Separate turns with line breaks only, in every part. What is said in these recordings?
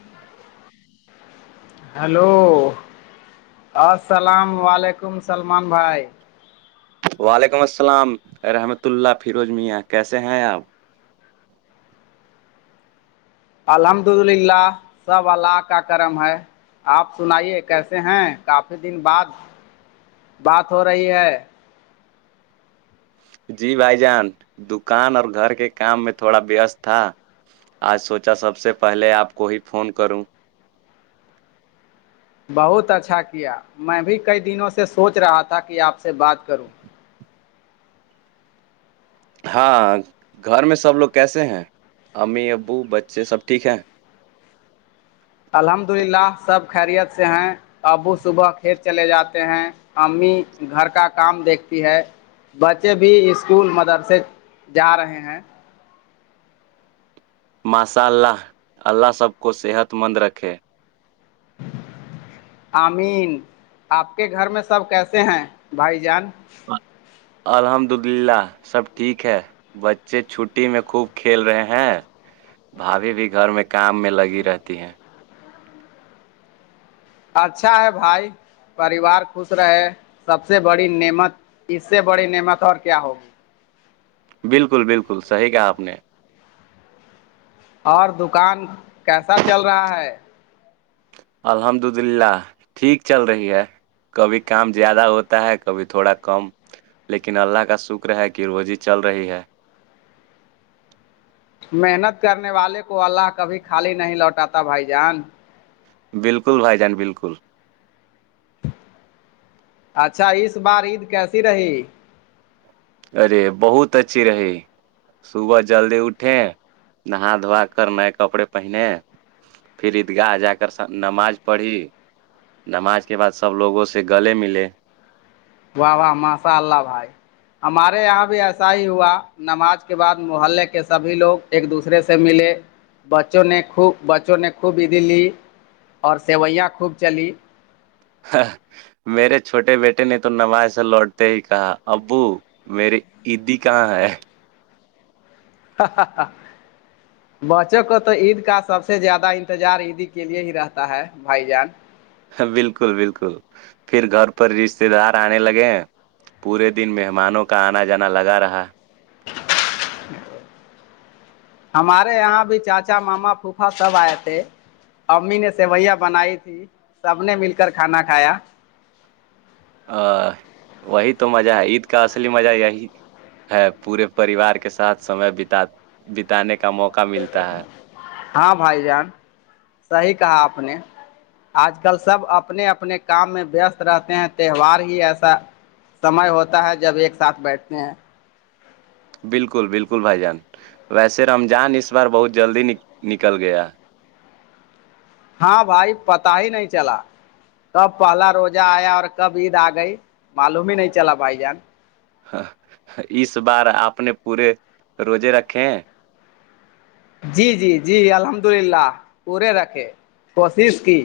[inaudible]
hello السلام و علیکم سلمان بھائی
وعلیکم السلام رحمت اللہ فیروز میاں کیسے ہیں آپ
الحمد للہ سب اللہ کا کرم ہے آپ سنائیے کیسے ہیں کافی دن بعد بات ہو رہی ہے
جی بھائی جان دکان اور گھر کے کام میں تھوڑا بیست تھا آج سوچا سب سے پہلے آپ کو ہی فون کروں
بہت اچھا کیا میں بھی کئی دنوں سے سوچ رہا تھا کہ آپ سے بات کروں
ہاں گھر میں سب لوگ کیسے ہیں امی ابو بچے سب ٹھیک ہیں
الحمد للہ سب خیریت سے ہیں ابو صبح کھیت چلے جاتے ہیں امی گھر کا کام دیکھتی ہے بچے بھی اسکول مدرسے جا رہے ہیں
ماشاء اللہ اللہ سب کو صحت مند رکھے [inaudible]
آمین آپ کے گھر میں سب کیسے ہیں بھائی جان
الحمد للہ سب ٹھیک ہے بچے چھٹی میں خوب کھیل رہے ہیں بھاابھی بھی گھر میں کام میں لگی رہتی ہیں
اچھا ہے بھائی پریوار خوش رہے سب سے بڑی نعمت اس سے بڑی نعمت اور کیا ہوگی
بالکل بالکل صحیح کہ آپ نے
اور دکان کیسا چل رہا ہے
الحمد للہ ٹھیک چل رہی ہے کبھی کام زیادہ ہوتا ہے کبھی تھوڑا کم لیکن اللہ کا شکر ہے کہ روزی چل رہی ہے
محنت کرنے والے کو اللہ کبھی خالی نہیں لوٹاتا بھائی جان
بالکل بھائی جان بالکل
اچھا اس بار عید کیسی رہی
ارے بہت اچھی رہی صبح جلدی اٹھیں نہا دھوا کر نئے کپڑے پہنے پھر عیدگاہ جا کر نماز پڑھی نماز کے بعد سب لوگوں سے گلے ملے
واہ واہ ماشاء اللہ بھائی ہمارے یہاں بھی ایسا ہی ہوا نماز کے بعد محلے کے سبھی لوگ ایک دوسرے سے ملے بچوں نے خوب بچوں نے خوب عیدی لی اور سوئیاں خوب چلی
میرے چھوٹے بیٹے نے تو نماز سے لوٹتے ہی کہا ابو میرے عیدی کہاں ہے
ہاں بچوں کو تو عید کا سب سے زیادہ انتظار عیدی کے لیے ہی رہتا ہے بھائی جان
بالکل بالکل پھر گھر پر رشتے دار آنے لگے پورے دن مہمانوں کا آنا جانا لگا رہا
ہمارے یہاں بھی چاچا ماما پوفا سب آئے تھے امی نے سیوئیاں بنائی تھی سب نے مل کر کھانا کھایا
ا وہی تو مزہ ہے عید کا اصلی مزہ یہی ہے پورے پریوار کے ساتھ سمے بتا بتانے کا موقع ملتا ہے
ہاں بھائی جان صیح کہا آپ نے آج کل سب اپنے اپنے کام میں وست رہتے ہیں تہوار ہی ایسا سمے ہوتا ہے جب ایک ساتھ بیٹھتے ہیں
بالکل بالکل بھائی جان ویسے رمضان اس بار بہت جلدی نکل گیا
ہاں بھائی پتہ ہی نہیں چلا کب پہلا روزہ آیا اور کب عید آ گئی معلوم ہی نہیں چلا بھائی جان
ہ اس بار آپ نے پورے روزے رکھے ہیں
جی جی جی الحمد للہ پورے رکھے کوشش کی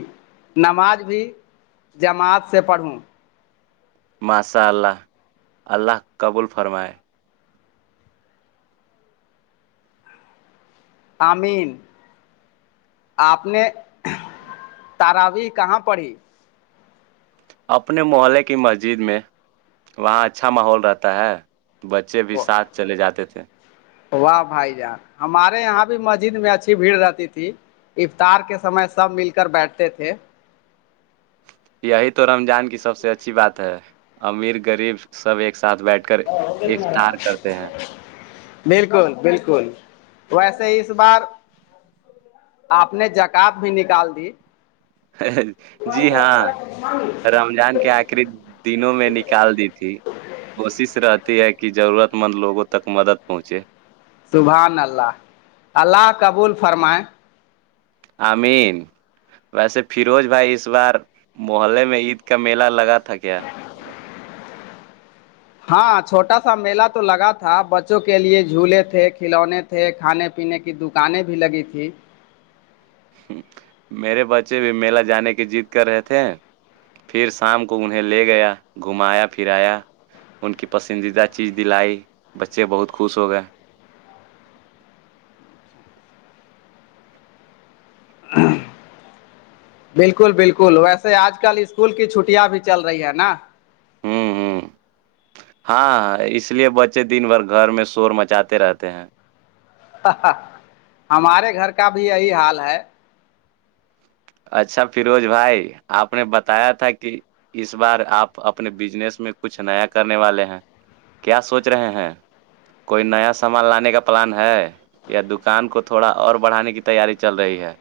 نماز بھی جماعت سے پڑھوں
ماسا اللہ اللہ قبول فرمائے
آمین آپ نے تاراوی کہاں پڑھی
اپنے محلے کی مسجد میں وہاں اچھا ماحول رہتا ہے بچے بھی ساتھ چلے جاتے تھے
واہ بھائی جان ہمارے یہاں بھی مسجد میں اچھی بھیڑ رہتی تھی افطار کے سمے سب مل کر بیٹھتے تھے
یہی تو رمضان کی سب سے اچھی بات ہے امیر غریب سب ایک ساتھ بیٹھ کر
ہ ہوگ ت مارا
افطار کرتے
بالکل بالکل ویسے اس بار آپ نے جکات بھی نکال دی
جی ہاں رمضان کیا آ بقری دنوں میں نکال دی تھی کوشش رہتی ہے کہ ضرورت مند لوگوں تک مدد پہنچے
سبحان اللہ اللہ کبول فرمائ
امین ویسے فیروز بھائی اس بار محلے میں عید کا میلہ لگا تھا کیا
ہاں چھوٹا سا میلہ تو لگا تھا بچوں کے لیے جھولے تھے کھلونے تھے تھے کھانے پینے کی دکانیں بھی لگی تھیں
میرے بچے بھی میلا جانے کی جیت کر رہے تھے پھر شام کو انہیں لے گیا گھمایا پھرایا ان کی پسندیدہ چیز دلائی بچے بہت خوش ہو گئے
بالکل بالکل ویسے آج کل اسکول کی چھٹیاں بھی چل رہی ہے نا
ہاں ہاں ہاں ہاں اس لیے بچے دن بھر گھر میں شور مچاتے رہتے ہیں
ہمارے گھر کا بھی یہی حال ہے
اچھا فروز بھائی آپ نے بتایا تھا کہ اس بار آپ اپنے بزنس میں کچھ نیا کرنے والے ہیں کیا سوچ رہے ہیں کوئی نیا سامان لانے کا پلان ہے یا دکان کو تھوڑا اور بڑھانے کی تیاری چل رہی ہے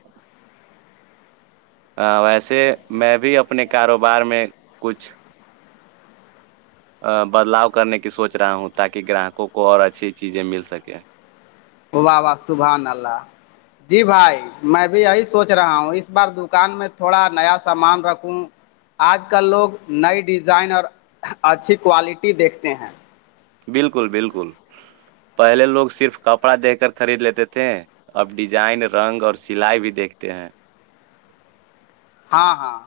ہ ویسے میں بھی اپنے کاروبار میں کچھ بدلاؤ کرنے کی سوچ رہا ہوں تاکہ گراہکوں کو اور اچھی چیزیں مل سکے
وہ واہ واہ سبحان اللہ جی بھائی میں بھی یہی سوچ رہا ہوں اس بار دکان میں تھوڑا نیا سامان رکھوں آج کل لوگ نئی ڈیزائن اور اچھی کوالٹی دیکھتے ہیں
بالکل بالکل پہلے لوگ صرف کپڑا دے کر خرید لیتے تھے اب ڈیزائن رنگ اور سلائی بھی دیکھتے ہیں
ہاں ہاں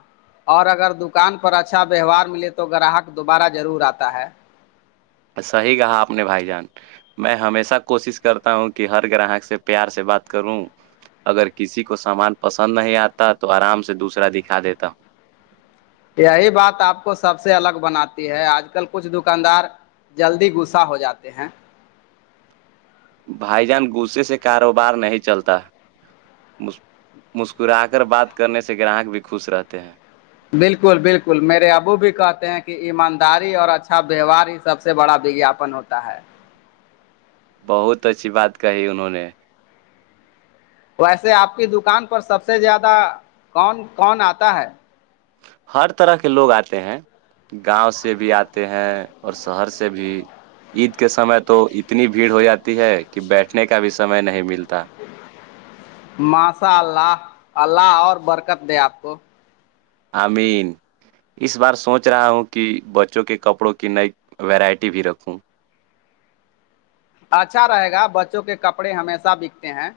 اور اگر دکان پر اچھا ویوہار ملے تو گراہک دوبارہ ضرور آتا ہے
صحیح کہا آپ نے بھائی جان میں ہمیشہ کوشش کرتا ہوں کہ ہر گراہک سے پیار سے بات کروں اگر کسی کو سامان پسند نہیں آتا تو آرام سے دوسرا دکھا دیتا ہوں
یہی بات آپ کو سب سے الگ بناتی ہے آج کل کچھ دکاندار جلدی غسہ ہو جاتے ہیں
بھائی جان غصے سے کاروبار نہیں چلتا مسکرا کر بات کرنے سے گراہک بھی خوش رہتے ہیں
بالکل بالکل میرے ابو بھی کہتے ہیں کہ ایمانداری اور اچھا ویوہار اس سب سے بڑا وگاپن ہوتا ہے
بہت اچھی بات کہی انہوں نے
ویسے آپ کی دکان پر سب سے زیادہ کون کون آتا ہے
ہر طرح کے لوگ آتے ہیں گاؤں سے بھی آتے ہیں اور شہر سے بھی عید کے سمے تو اتنی بھیڑ ہو جاتی ہے کہ بیٹھنے کا بھی سمے نہیں ملتا
ماشاء اللہ اللہ اور برکت دے آپ کو
امین اس بار سوچ رہا ہوں کہ بچوں کے کپڑوں کی نئی ویرائٹی بھی رکھوں
اچھا رہے گا بچوں کے کپڑے ہمیشہ بکتے ہیں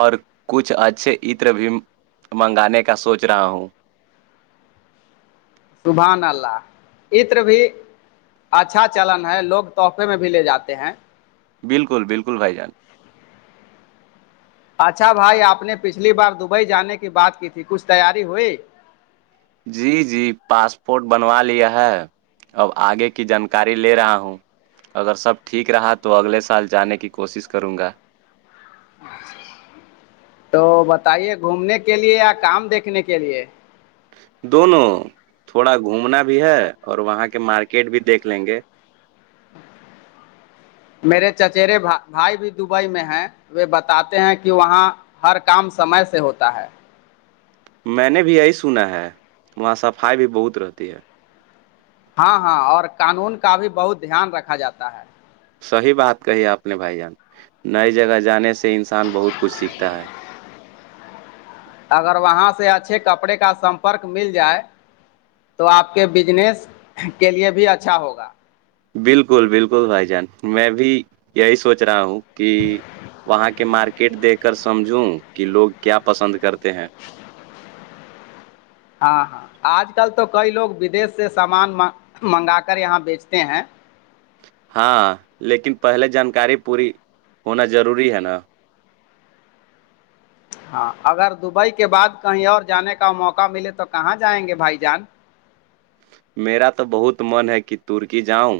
اور کچھ اچھے عطر بھی منگانے کا سوچ رہا ہوں
شبحان اللہ ا طر بھی اچھا چلن ہے لوگ تحفے میں بھی لے جاتے ہیں
بالکل بالکل بھائی جان
اچھا بھائی آپ نے پچھلی بار دبئی جانے کی بات کی تھی کچھ تیاری ہوئی
جی جی پاسپورٹ بنوا لیا ہے اب آگے کی جانکاری لے رہا ہوں اگر سب ٹھیک رہا تو اگلے سال جانے کی کوشش کروں گا
تو بتائیے گھومنے کے لیے یا کام دیکھنے کے لیے
دونوں تھوڑا گھومنا بھی ہے اور وہاں کے مارکیٹ بھی دیکھ لیں گے
میرے چچرے بھائی بھی دبئی میں ہیں وہ بتاتے ہیں کہ وہاں ہر کام سمے سے ہوتا ہے
میں نے بھی یہی سنا ہے وہاں صفائی بھی بہت رہتی ہے
ہاں ہاں اور قانون کا بھی بہت دھیان رکھا جاتا ہے
صحیح بات کہی آپ نے بھائی جان نئی جگہ جانے سے انسان بہت کچھ سیکھتا ہے [inaudible]
اگر وہاں سے اچھے کپڑے کا سمپرک مل جائے تو آپ کے بجنس کے لیے بھی اچھا ہوگا
بالکل بالکل بھائی جان میں بھی یہی سوچ رہا ہوں کہ وہاں کے مارکیٹ دیکھ کر سمجھوں کہ لوگ کیا پسند کرتے ہیں
ہاں ہاں آج کل تو کئی لوگ ودیش سے سامان منگا کر یہاں بیچتے ہیں
ہاں لیکن پہلے جانکاری پوری ہونا ضروری ہے نا
ہاں اگر دبئی کے بعد کہیں اور جانے کا موقع ملے تو کہاں جائیں گے بھائی جان
میرا تو بہت من ہے کہ ترکی جاؤں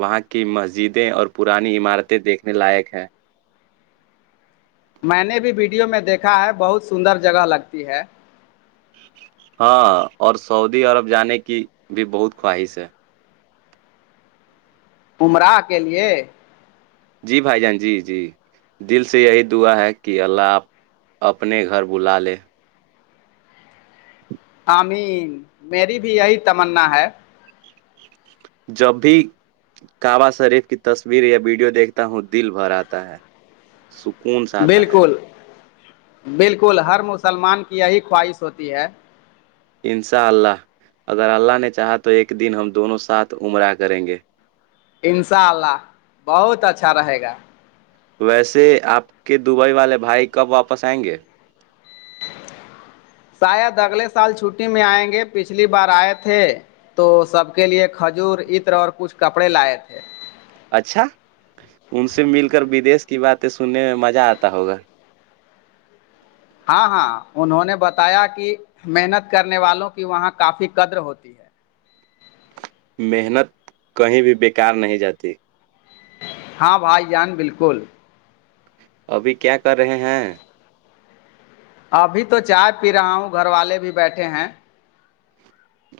وہاں کی مسجدیں اور پرانی عمارتیں دیکھنے لائق ہیں
میں نے بھی ویڈیو میں دیکھا ہے بہت سندر جگہ لگتی ہے
ہاں اور سعودی عرب جانے کی بھی بہت خواہش ہے
عمرہ کے لیے
جی بھائی جان جی جی دل سے یہی دعا ہے کہ اللہ آپ اپنے گھر بلا لے
آمین میری بھی یہی تمنا ہے
جب بھی کعبا شریف کی تصویر یا ویڈیو دیکھتا ہوں دل بھر آتا ہے سکون سا آتا ہے
بالکل بالکل ہر مسلمان کی یہی خواہش ہوتی ہے
ان شاء اللہ اگر اللہ نے چاہا تو ایک دن ہم دونوں ساتھ عمرہ کریں گے
ان شاء اللہ بہت اچھا رہے گا
ویسے آپ کے دبئی والے بھائی کب واپس آئیں گے
شاید اگلے سال چھٹی میں آئیں گے پچھلی بار آئے تھے تو سب کے لیے کھجور عتر اور کچھ کپڑے لائے تھے
اچھا ان سے مل کر بدیش کی باتیں سننے میں مزہ آتا ہوگا
ہاں ہاں انہوں نے بتایا کہ محنت کرنے والوں کی وہاں کافی قدر ہوتی ہے
محنت کہیں بھی بیکار نہیں جاتی
ہاں بھائی جان بالکل
ابھی کیا کر رہے ہیں
ابھی تو چائے پی رہا ہوں گھر والے بھی بیٹھے ہیں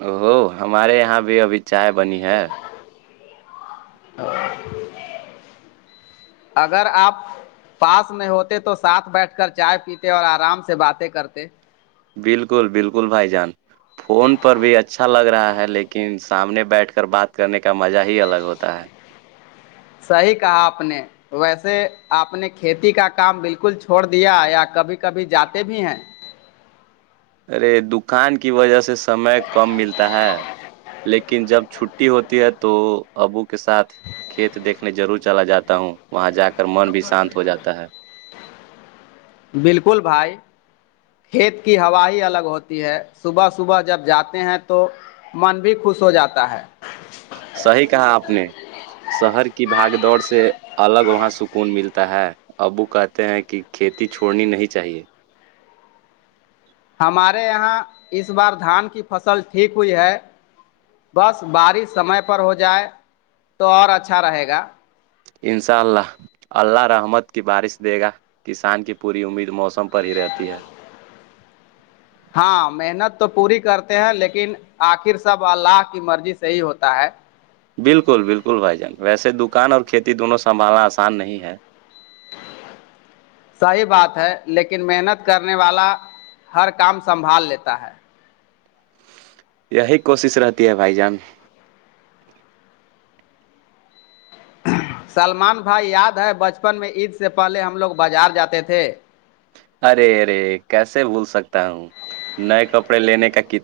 او ہو ہمارے یہاں بھی ابھی چائے بنی ہے
اگر آپ پاس میں ہوتے تو ساتھ بیٹھ کر چائے پیتے اور آرام سے باتیں کرتے
بالکل بالکل بھائی جان فون پر بھی اچھا لگ رہا ہے لیکن سامنے بیٹھ کر بات کرنے کا مزہ ہی الگ ہوتا ہے [inaudible]
صحیح کہا آپ نے ویسے آپ نے کھیتی کا کام بالکل چھوڑ دیا یا کبھی کبھی جاتے بھی ہیں
ارے دکان کی وجہ سے سمے کم ملتا ہے لیکن جب چھٹی ہوتی ہے تو ابو کے ساتھ کھیت دیکھنے ضرور چلا جاتا ہوں وہاں جا کر من بھی شانت ہو جاتا ہے
بالکل بھائی کھیت کی ہوا ہی الگ ہوتی ہے صبح صبح جب جاتے ہیں تو من بھی خوش ہو جاتا ہے
صحیح کہا آپ نے شہر کی بھاگ دوڑ سے الگ وہاں سکون ملتا ہے ابو کہتے ہیں کہ کھیتی چھوڑنی نہیں چاہیے
ہمارے یہاں اس بار دھان کی فصل ٹھیک ہوئی ہے بس بارش سمے پر ہو جائے تو اور اچھا رہے گا
انشاء اللہ اللہ رحمت کی بارش دے گا کسان کی پوری امید موسم پر ہی رہتی ہے
ہاں محنت تو پوری کرتے ہیں لیکن آخر سب اللہ کی مرضی سےح ہی ہوتا ہے
بالکل بالکل بھائی جان ویسے دکان اور کھیتی دونوں سنبھالنا آسان نہیں ہے [inaudible]
صحیح بات ہے لیکن محنت کرنے والا ہر کام سنبھال لیتا ہے
یہی کوشش رہتی ہے بھائی جان
سلمان بھائی یاد ہے بچپن میں عید سے پہلے ہم لوگ بازار جاتے تھے
ارے ارے کیسے بھول سکتا ہوں نئے کپڑے لینے کا کتنے